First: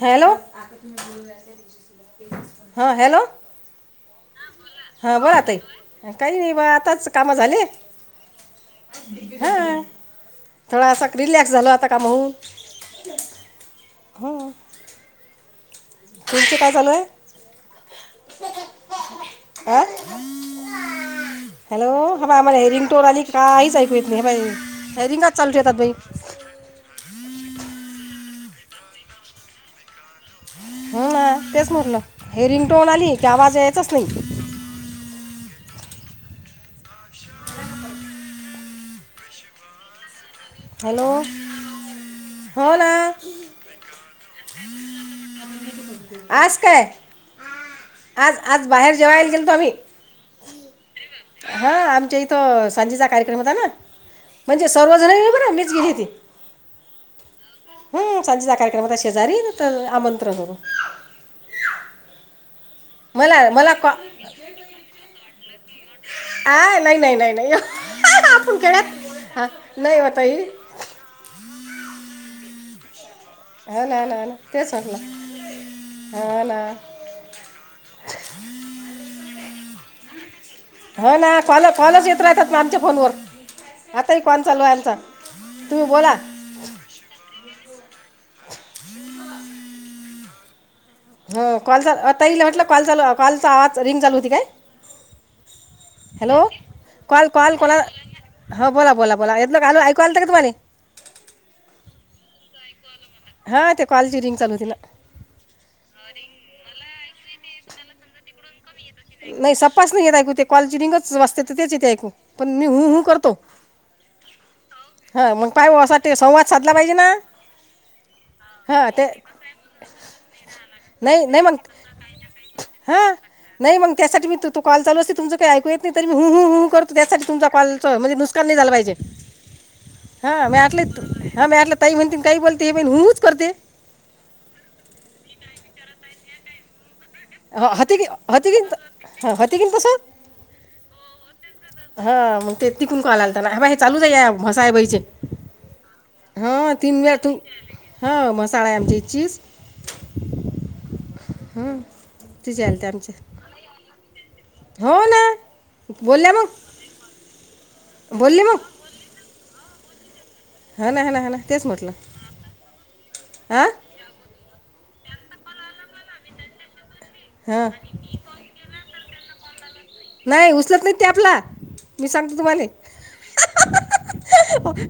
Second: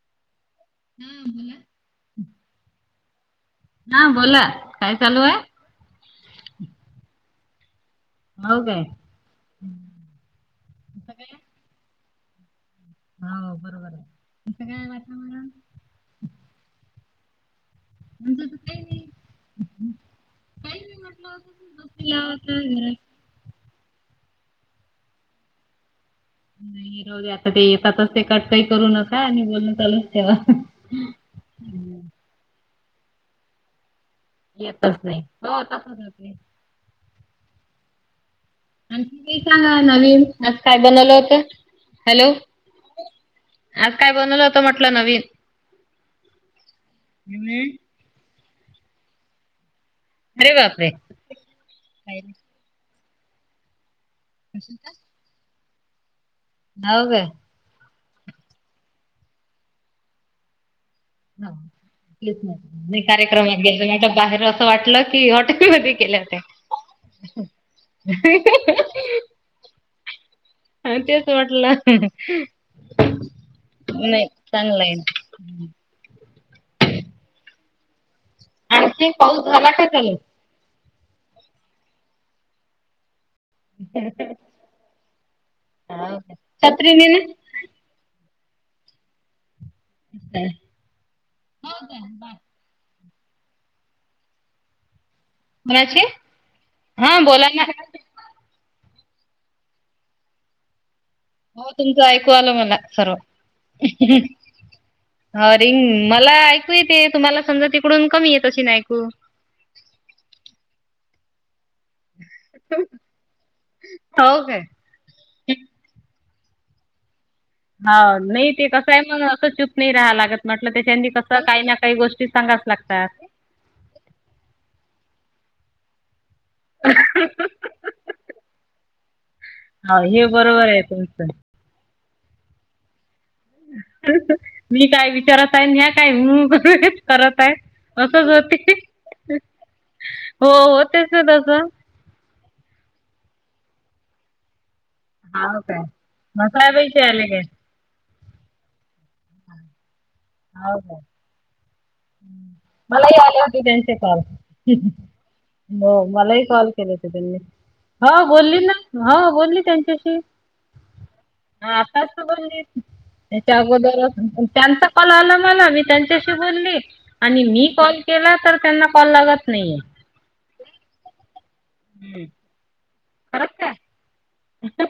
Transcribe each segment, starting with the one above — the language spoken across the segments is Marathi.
हॅलो हा हॅलो हा बोला काय हां चालू बोला हाय ताई काही नाही बा आताच काम झाले हो काय हा थोडासा रिलॅक्स झालो आता कामाहून हो बरोबर आहे तं काय वाठा म तुमचे काय चालू आहे म्ह काही हां नाही काही [inaudible] हॅलो हा बाळा म्हला हि रिंगटोर आली काहीच ऐकू ये नाही बाई हे रिंगाात चालत येतात बाई नाही हिरवले आता ते येतातच ते कट काही करू नका आणि बोलून चालून ठेव्हा ह ना तेच म्हरलं हे रिंगटोन आली की आवाज यायचाच नाही येतच नाही हो तसच होत नाही आणि तुम्ही काय नव्हिन आज काय हॅलो बनवलं होत हॅलो हो ना आज काय बनवल होत म्हटलं नवीन आज काय हम्म आज आज बाहेर जेवाय गेल तो आम्ही अरे बापरे हा आमच्या इथं संज कार्यक्रम होता ना म्हणजे सर्वजण गेली बर मीच गेली हाव काय हम् सांजेचा कार्यक्रम होता शेजारी तर आमंत्रण होत च मला कार्यक्रमात मला कॉ गे बाहेर असं वाटलं कि वाट आ नाही नाही नाही नाही आपण खेळत हा नाही ओ ताई हा तेच वाटलं हाे ना ना नाही ना तेच चांगलं चागलं आहे हा ना आणखी पाऊस झाला का त्या हो ना कॉल कॉलच येत राहतात ना आमच्या फोनवर आताही काॅल चालू आहे आमचा तुम्ही हा बोला का छत्री नेणार ते हो कॉल आताहि हिला वाटलं कॉल लू कॉलचा आवाज रिंग चालू होती काय कोणाची हॅलो हा कॉल बोला कॉल ना हो कोणाला हो बोला बोला बोला ह्यातल आलू ऐकू आलत का तुम्हा हो तुमचं ऐकू आल मला सर्व हां ते कॉलची रिंग चालू होती ना ह रिंग मला ऐकू येते तुम्हाला समजा तिकडून कमी येत असेन ऐ नाय सपास नाय येत ऐकु ते कॉल ची रिंगच वाजतेत. तेच येते ऐकू पण मी हू हू करतो. हो काय हा मग पाय बुआ असा ते संवाद साधला पाहिजे ना. हा नाई ते कसं आहे मग असं चूप नाई राहाला लागत म्हटलं त्याच्यानी नाही नाही कसं मग काय ना काई गोष्टी सागावंच हां लागतात. नाही मंग त्यासाठी मी तो रतो कॉल चालू असते तुमच काय ऐकू येत नाय तरी मी हू हू हू करत होते त्यासाठी तुमचा कॉल चं म्हणजे नुकसान नाय झालं पाहिजे. हो हे हा मी बरोबर आहे आटलं तू तुमचं हा मी आटलं ताई म्हणतीन काही बोलते हे बाई हूं हूं चं करते. मी काय विचारात आहे आन ह्या काय हूं हा होती की होती की ह होती किन तस हो हो होतेच ना हो तसं हा मग ते तिकून कॉल आलता ना हा बा हे चालूच आ हाय या मसायबाईचे हाव काय मसाय हा तीन पैसे वेळा आले तू काय हं मसाळा हाय आमच्या इ चिस हाव ना हं तिचे आले ते आमचे मलाही आले होते त्यांचे कॉल. [inaudible] हो ना हो बोलल्या मलाही कॉल मग केले होते त्यांनी हो बोलली ना हो बोलली त्यां कशी हा ना हा ना ना तेच हा म्हटलं आताच बोलली त्याच्या हां अगोदरच त्यांचा कॉल आला मला मी त्यांच्याशी बोलली आणि मी हां कॉल केला तर त्यांना कॉल लागत नाहीये. नाय उचलत नाहीत ते आपला मी सांगते तुम्हाले खरच काय?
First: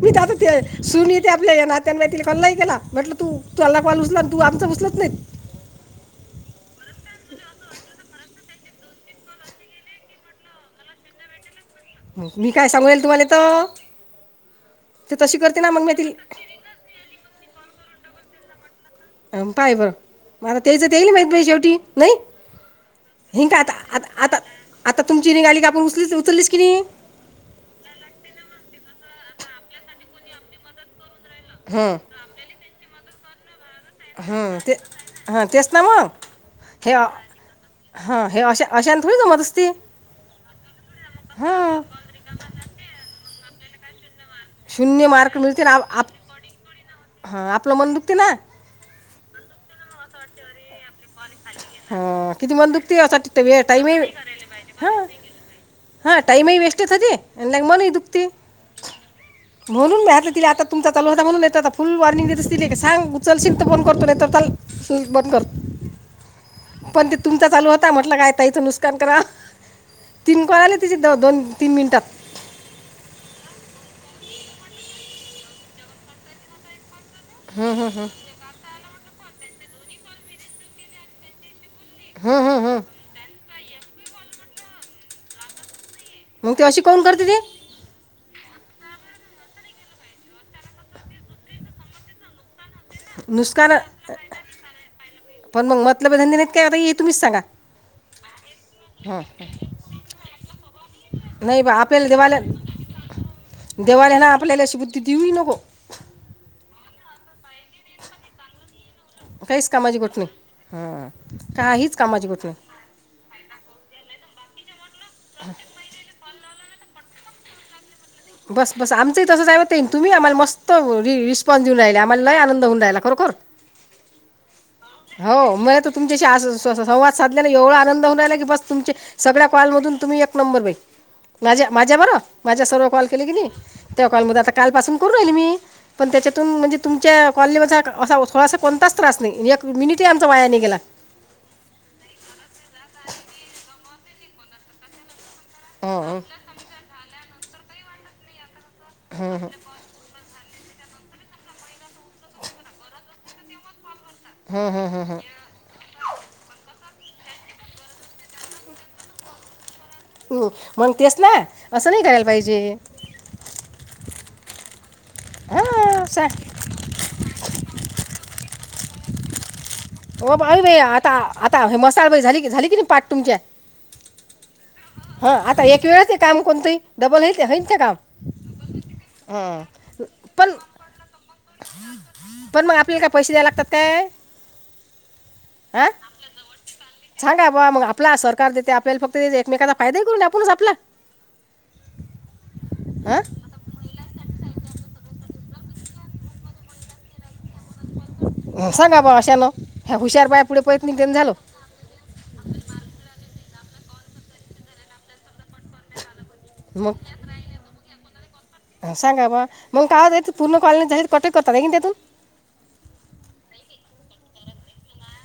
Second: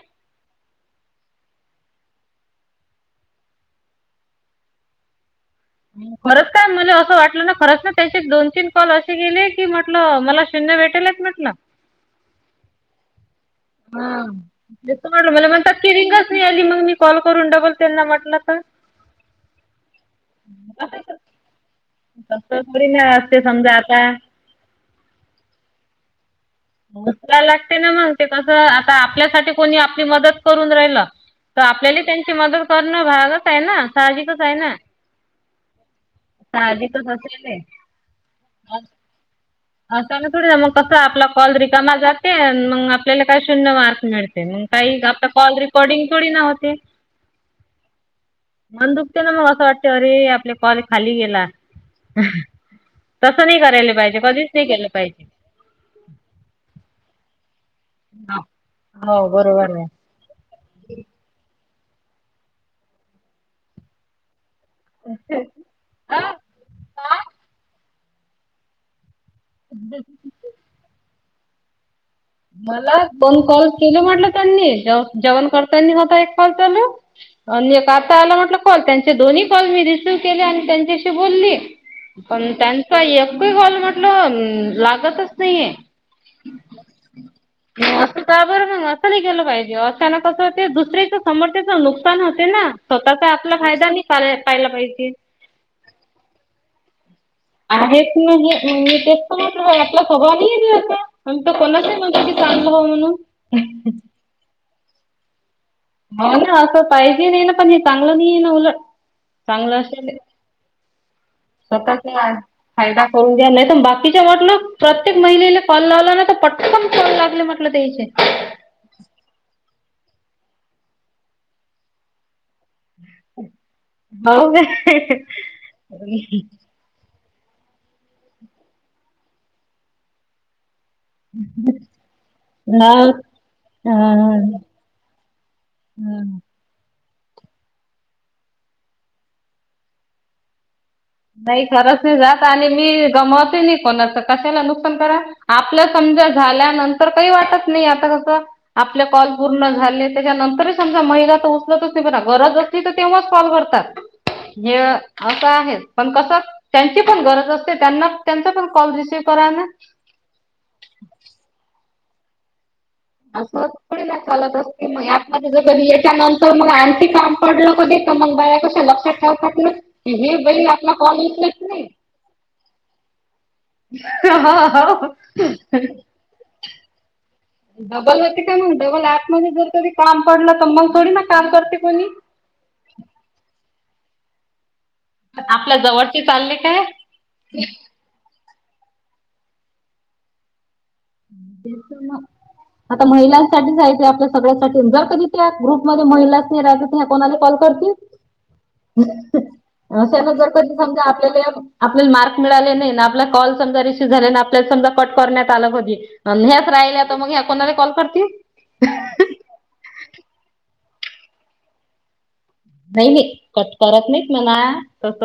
मी त आता ते सुन ये ती आपल्या या नात्या बाय तिला कॉल नाय केला म्हटलं तू तुवाल्ला कॉल उचला आणि तू आमचां उचलत नाहीत. खरंच काय मला असं वाटलं ना खरं ना त्याचे दोन तीन कॉल असे गेले की म्हटलं मला शून्य भेटेलच म्हटलं. मी काय सांगू येल तुम्हाले हा ते त तशी मला करते ना म्हणतात मग मी कि रिंगच तिला नाई आली मग मी कॉल करून डबल त्यांना म्हटलं तर अ पाय बर म आता तेईच तेईल माहित बाई शेवटी नई. तसं थोडी नाही असते हीं का आता समजा आता आता तुमची निघाली का आपण उचलीचउ ला लागते ना मंग ते कसं आता आपल्यासाठी कोणी आपली मदत करून राहिला. त आपल्याली त्यांची मदत करणं भागचं हम्म ते हा तेच ना मंग. हे साहजिकच असलेले हा हे अश अशा थोडी जमत अस अशान थोडी मंग कस आपला कॉल हां रिकामा जाते मंग आपल्याला काय शून्य मार्क मिळ काई शून्य आपला मार्क कॉल मिळते ना आप रेकॉर्डिंग आप- थोडी न होते हां आपलं मन दुखते ना म्हंण मग असं वाटते अरे आपले कॉल खाली गेला हां किती मन तसं नाही करायला पाहिजे कधी हा हा टाइम ही वेस्टचं हे ते मन ही दुखते हो बरोबर आहे म्हणून मी आता तिला तुमचा चालू होता म्हणून नाय त आता फुल वॉर्निंग देत असती लेका सांग उचलशील तर फोन करतो नाही तर चल बंद कर पण ते तुमचा चालू होता म्हटलं काय ताईचं नुकसान करा तीन कॉल आले तिचे द दोन तीन मिनिटात. मला दोन कॉल केल म्हटलं त्यांनी जेव जेवण करत्यांनी होता एक कॉल चालू हं, अणि एक हं, हं. आता आला म्हटलं कॉल त्यांचे दोन्ही कॉल मी रिसीव केले आणि त्यांच्याशी बोलली. हं, पण हं, हं. त्यांचा एक ही कॉल म्हटलं लागतच नाहीये. मंग ती अशी कमून कर [unintelligible] का बरं मंग असं नाय केेलं पाहिजे अचानक कसं ते दुसऱ्याच समोरच्याच नुकसान होते ना. स्वतःचा आपला नुसकान फायदा नई पा पाहिला पाहिजे. पण मग मतलब धंदे नाहीत काय आता हे तुम्हीच सांगा आहेच नाही मी तेच म्ह आपला स्वभा आहेता तो नाही बा कोणा आपल्याला म देवाला चांगलं म्हण तीऊही नव हो ना असं पाहिजे नाही ना पण हे चांगलं नाही आहे ना उलट काहीच चांगलं कामाची असेल गोठणी हा स्वतःचा फायदा करून घ्या नाही तर बाकीच्या वाटला प्रत्येक महिलेला कॉल लावला नाही तर पट म ख लागले म्हटलं तेचे. बस बस आमचंही तसंच आहे ते तुम्ही आम्हाला मस्त रिस्पॉन्स देऊ राहिले आम्हालाय आनंद. होऊन राहिला खरोखर हो का. हो मला त तुमच्याशी संवाद. साधल्याला एवढा आनंद होनला कि बस तुम सगळ्याॉल मध तुम्ही एक नंबर भ- माझ्या माझ्या बरं माझ्या सर्व कॉल हो केले गेली त्या कॉल मध्ये आता हा काल पासून करून राईल मी. हा त्याच्यातून म्हणजे तु. च्या कॉलनी म असा थोडासा कोणताच त्रास नाही एक मिनिट आमचा वायाने गेला.. नाही खरंच नाही जात आणि मी गमवते नाही कोणाचं कशाला नुकसान करा.. आपल्या हं. समजा झाल्यानंतर काही वाटत नाही आता कसं. आपले कॉल पूर्ण झाले त्याच्यानंतरच. समजा महिला तर उचलतच नाही ब गरज असली तर तेव्हाच कॉल करतात. हे असं आहे. पण कसं त्यांची पण गरज असते त्यां त्यांचा पण कॉल रिसिव्ह करा ना. हम् मग तेस ना असं नाही करायला पाहिजे. असं थोडी दला त ग यात म ज कधी हां सा याच्यानंतर मग आणंखि काम पडलं का दे का मग बाया. कस लक्षात ठेवात.. हो अर बाई आता आता हे मसाल झाली झाली की नाही पाठ तुमच्या. ह हा. हा आता एक वेळाच काम कोणत डबल हेच आहे. डबल होते का मग डबल ऍप म जर त काम पण पडलं तर मग थोडी ना काम करते कोणी. पण मग आपल्याला काय पैसे द्या लागतात ते. आपल्या अ जवळची चालले काय सांगा बाबा मग आपला सर्कार. देते आपल्याला फक्त एकमेकाचा फायदा करून आपणच आपला. आता हां महिलांसाठीचयच आपल्या सगळ्यासाठी जर कधी. त्या ग्रुप म महिलाच नाही राजत कोणाला कॉल करतील.. सांगा अशा न. न जर कधी समजा आपल्याला आपल्याला मार्क मिळाले नाही ना आपल्याला कॉल्. रिसीव्ह आपल्याला समजा कट करण्यात आलं म्हणजे. ग करतील सांगा बा मग काय होता पूर्ण कॉलेज. कटक करत नाही क त्यातून. नाही नाही कट करत नाहीत म्हणा. तस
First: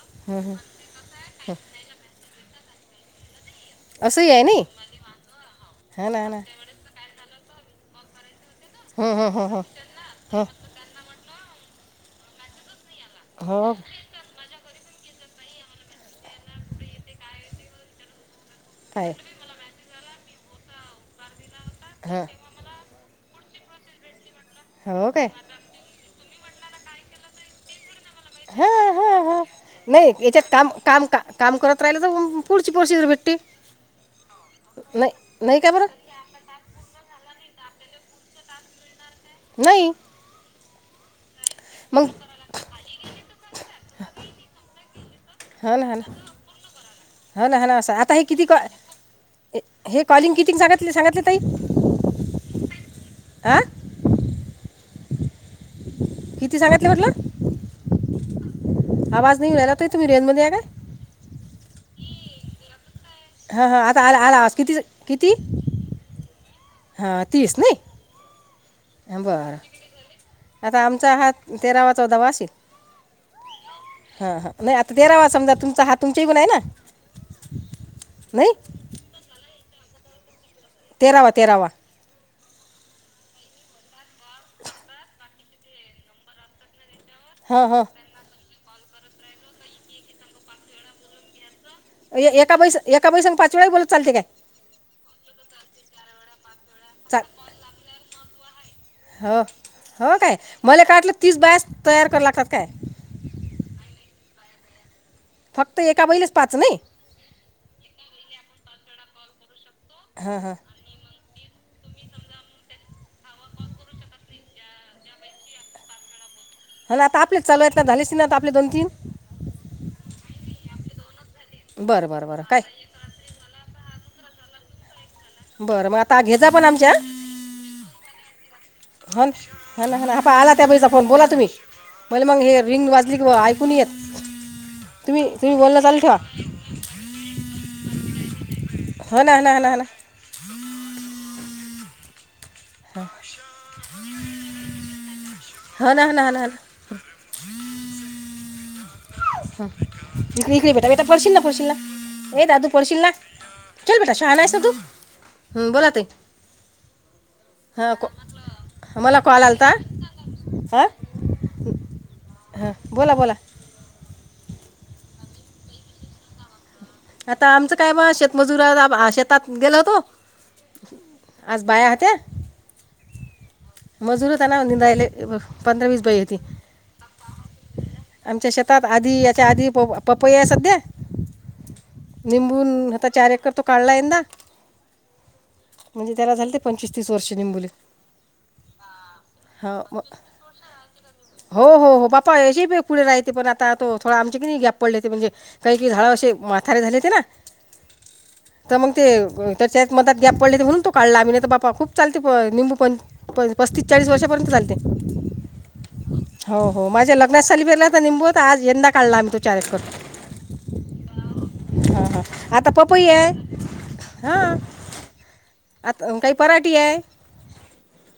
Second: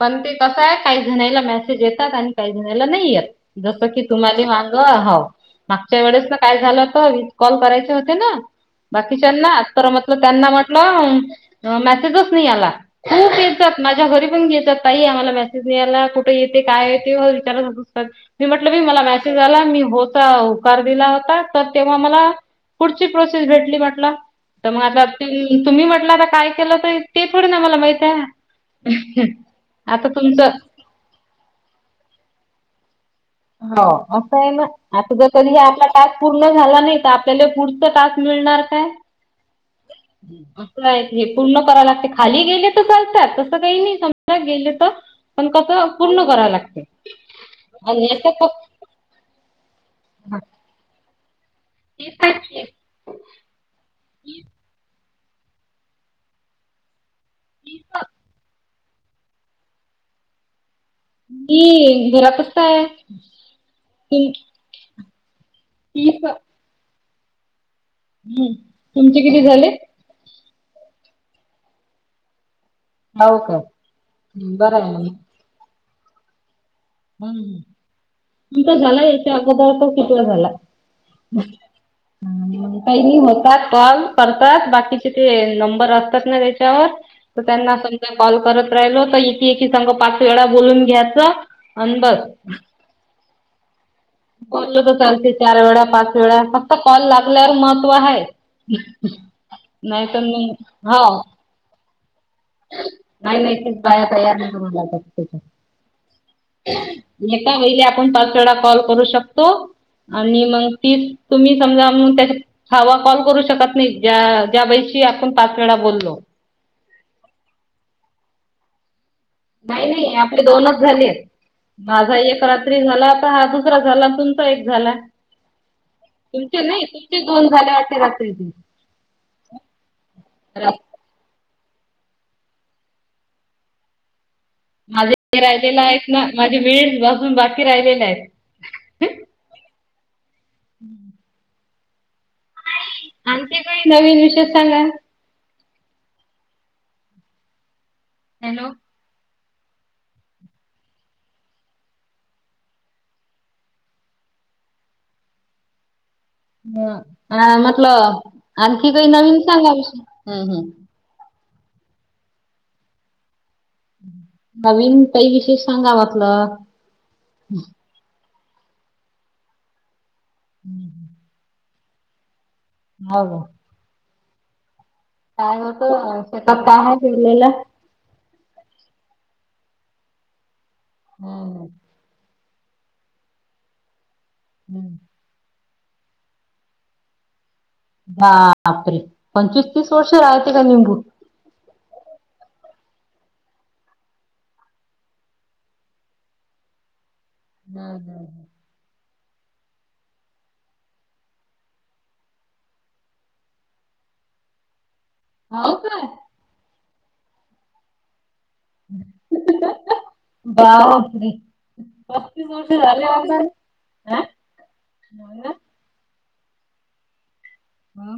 पण ते हं, हं. कस आहे काही जणाला मेसेज येतात आणि काही जणाला नाही येत. जस की असंही आहे तुम्हाला नाही माग ह मागच्या वेळेस ना काय झालं तर. कॉल करायचे होते ना हं, हं, हं, बाकीच्यांना हं, तर म्हटलं त्यांना हं. म्हटलं. मेसेजच नाही आला खूप हो येतात माझ्या घरी पण येतात. आ आम्हाला मेसेज मिळायला कुठे येते काय येत ते विचारत होत. मी म्हटलंी मला काय मेसेज आला मी होता होकार दिला होता तर तेव्हा हां मला पुढची प्रोसेस. भ म्हट आ हो काय तुम्ही म्हटता काय केलं ते मला माहीत. ह आता नाही याच्यात तुमचं काम काम काम करत राहिलं तर पुढची प्रोसिजर भेटते. हो असं आहे ना नाही आता जर कधी नाही का आपला बरं टस्क पूर्ण झाला नाही तर. आपला पुढच तास मिळणार काय. नाही. असं हे पूर्ण करायला लागते मग खाली गेले तर चालतात तसं काही नाही समजा गेले तर. पण कसं पूर्ण कराव लागते.. ह आणि आता हे याच्या किती प कॉलिंग किती सांगितले. सांगितले ताई ते. हा किती सांगितले म्हटलं. तीस आवाज नाही उडाला त इ तूम्ही रेंज मध्ये आहे काय मी घरात फक्त आहे हा हा आता आला तुम आला आवाज किती च किती तीस- हा तीस नही. हम्म तुमचे किती झाले आता आमचा हा तेरावा चौदावा असेल... हो का हा हा बरं नाही आहे आता मग. तेरावा समजा तुमचा हा तुमच्या इगुन हाय ना हम्म नाही इथं झाला याचा अगोदर तो कितवा झाला... तेरावा तेरावा... [inaudible] काही नी म का कॉल करतात बाकीचे ते नंबर असतात ना त्याच्यावर.. तर हां त्यांना हां समजा कॉल करत राहिलो तर एकी एकी संग पाच वेळा बोलून घ्याचं... ए एका बाई संग एका बाई संग पाच वेळाही बोलत चालते काय... बोललं तर चालते चार वेळा पाच वेळा फक्त कॉल लागल्यावर महत्त्व आहे. हं नाही हो तर काय मले मग काय वाटलं हो तीस बायास तयार कर लाग. नाही नाही तीस बाया तयार नाही करुन लागत. त्याच्या फक्त एका बईलेच. एका बईले आपण पाच वेळा कॉल करू शकतो. हां आणि हां मग ती तुम्ही समजा त्याचा हवा कॉल करू शकत नाही ज्या. त्या बाईशी आपण पाच वेळा बोललो... ह ना आता आपलेच चालू हेत ना झाले असतीन ना आपले दोन तीन... नाही नाही आपले दोनच झालेत बरं माझा बरं बरं एक काय रात्री झाला तर हा दुसरा झाला... तुमचा एक झाला... बरं म आता घेजा तुमचे पण नाही आमच्या.. तुमचे दोन झाले वाटते रात्रीचे हन हना हना हा पा आला त्या रा बाईचा फोन बोला तुम्ही.. मले मंग हे रिंग वाजली की ब ऐकू नहीं येत.. माझे तुम्ही ते तुम्ही राहिलेलं बोलणं चालू आहेत ठेवा ना माझे वीस पासुन बाकी राहिलेले हेत... ह ना ह ना ह ना ह ना.... [inaudible] आणखी काही नवीन विशेष सांगा... होना होना हना हना... हॅलो.... हं इकडी इकडी बेटा बेटा पडशील ना पडशील ना ए दादू पडशील ना... चल बेटा शहाणाहेस ना तु हं बोला ताई... हम अ म्हटलं आणखी काही मला कॉल नवीन आला सांगा विषय हम हम.. हा बोला बोला... नवीन काही विशेष सांगा म्हटलं... आता आमचं काय म शेतमजूर अ ब हा शेतात गेल होतो आज.. बाया हत्या हा गो... मजुर होताना निंदायले. हे बघ पंधरा वीस बाई होतं होती शेतात काय आहे पेरलेलं? आमच्या शेतात आधी... चा आधी प पपई आहे सध्या... हं.. निंबून आता चार एकर तो काढला यंदा... [inaudible] म्हणजे त्याला झालते पंचवीस तीस वर्षे निंबुले.. बापरे! पंचवीस ह तीस वर्ष राहते का निंबू? हो हो हो बापाशी भी.. पुढे राहायते पण आता तो थोडा आमच्या किनी गॅप पडलेते म्हणजे काही की झाड अशे म्हातारे झालेते ना.. हा हा ह.... तर मग ते तर त्यात मदात गॅप पडलेते म्हणून तो काढला आम्ही नाही तर बाप बाप खूप चालते प अ निंबू पण.. पं पस्तीस चाळीस वर्षापर्यंत चालते हो का हो हो माझ्या लग्न सलिबेला तर निंबूत आज यंदा काढला आम्ही तो चार कर बा होत्री हा हा आता पप्पू आहे हा आता काही पराठी आहे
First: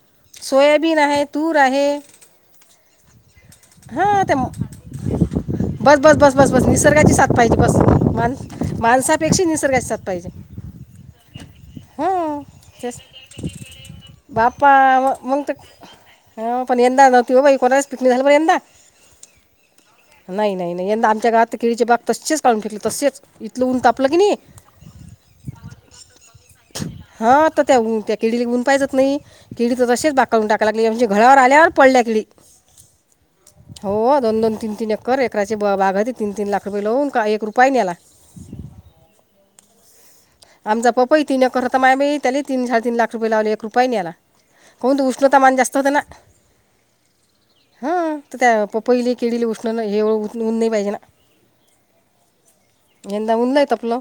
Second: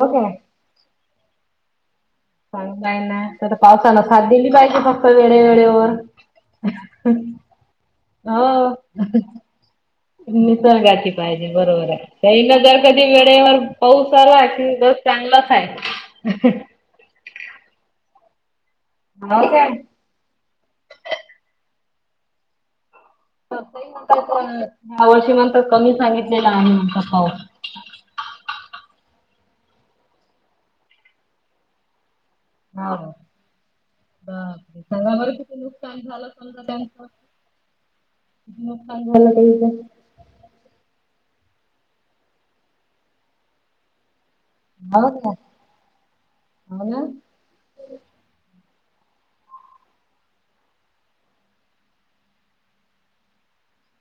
हो काय? सोयाबीन आहे तूर आहे काय ना तर पावसान हा साद ते दिली पाहिजे फक्क वेळे वेळेवर बस बस बस बस बस निसर्गाची साथ पाहिजे बस मान माणसापेक्षा निसर्गाात निसर्गाची पाहिजे बरोबर आहे त्या हां न जर तेच कधी वेळेवर पाऊस आरवा कि जस चांगलाच आहे ह पण यंदा बाई कोणाच पिकनिक झालं ब यंदा हो का... नाही नाही नाही यंदा आमच्या गावात किडीचे बाग तसेच काढून ठेकली तसेच... इथलं ऊन तापलं की नाही द वर्षी नंतर कमी सांगितलेलं आहे ऊ... किडी गुनपायजत नाही किडी तर तसेच बाकाळून टाकाय लागली आमच्या घराळावर आल्यावर पडल्या किडी... हा दोन बाप... तीन तीन एकर त्यांवर एकराचे किती ब- बाग नुकसान होती झालं तीन तीन समजा लाख रुपये त्यांचं लावून का एक रुपया नाही आला नुकसान झालं त्यांच आमचा पप्पई तीन एककररता माम त्या तीन साडे तीन लाख रुपय लावले एक रुपया नाही याला कोणत हाव का? उष्णता मन जास्त होते ना हो ना. ह त्या पहिले केडीले उष्ण हें उ उऊन नाही पाहिजे ना यंदा उलाय त आपलं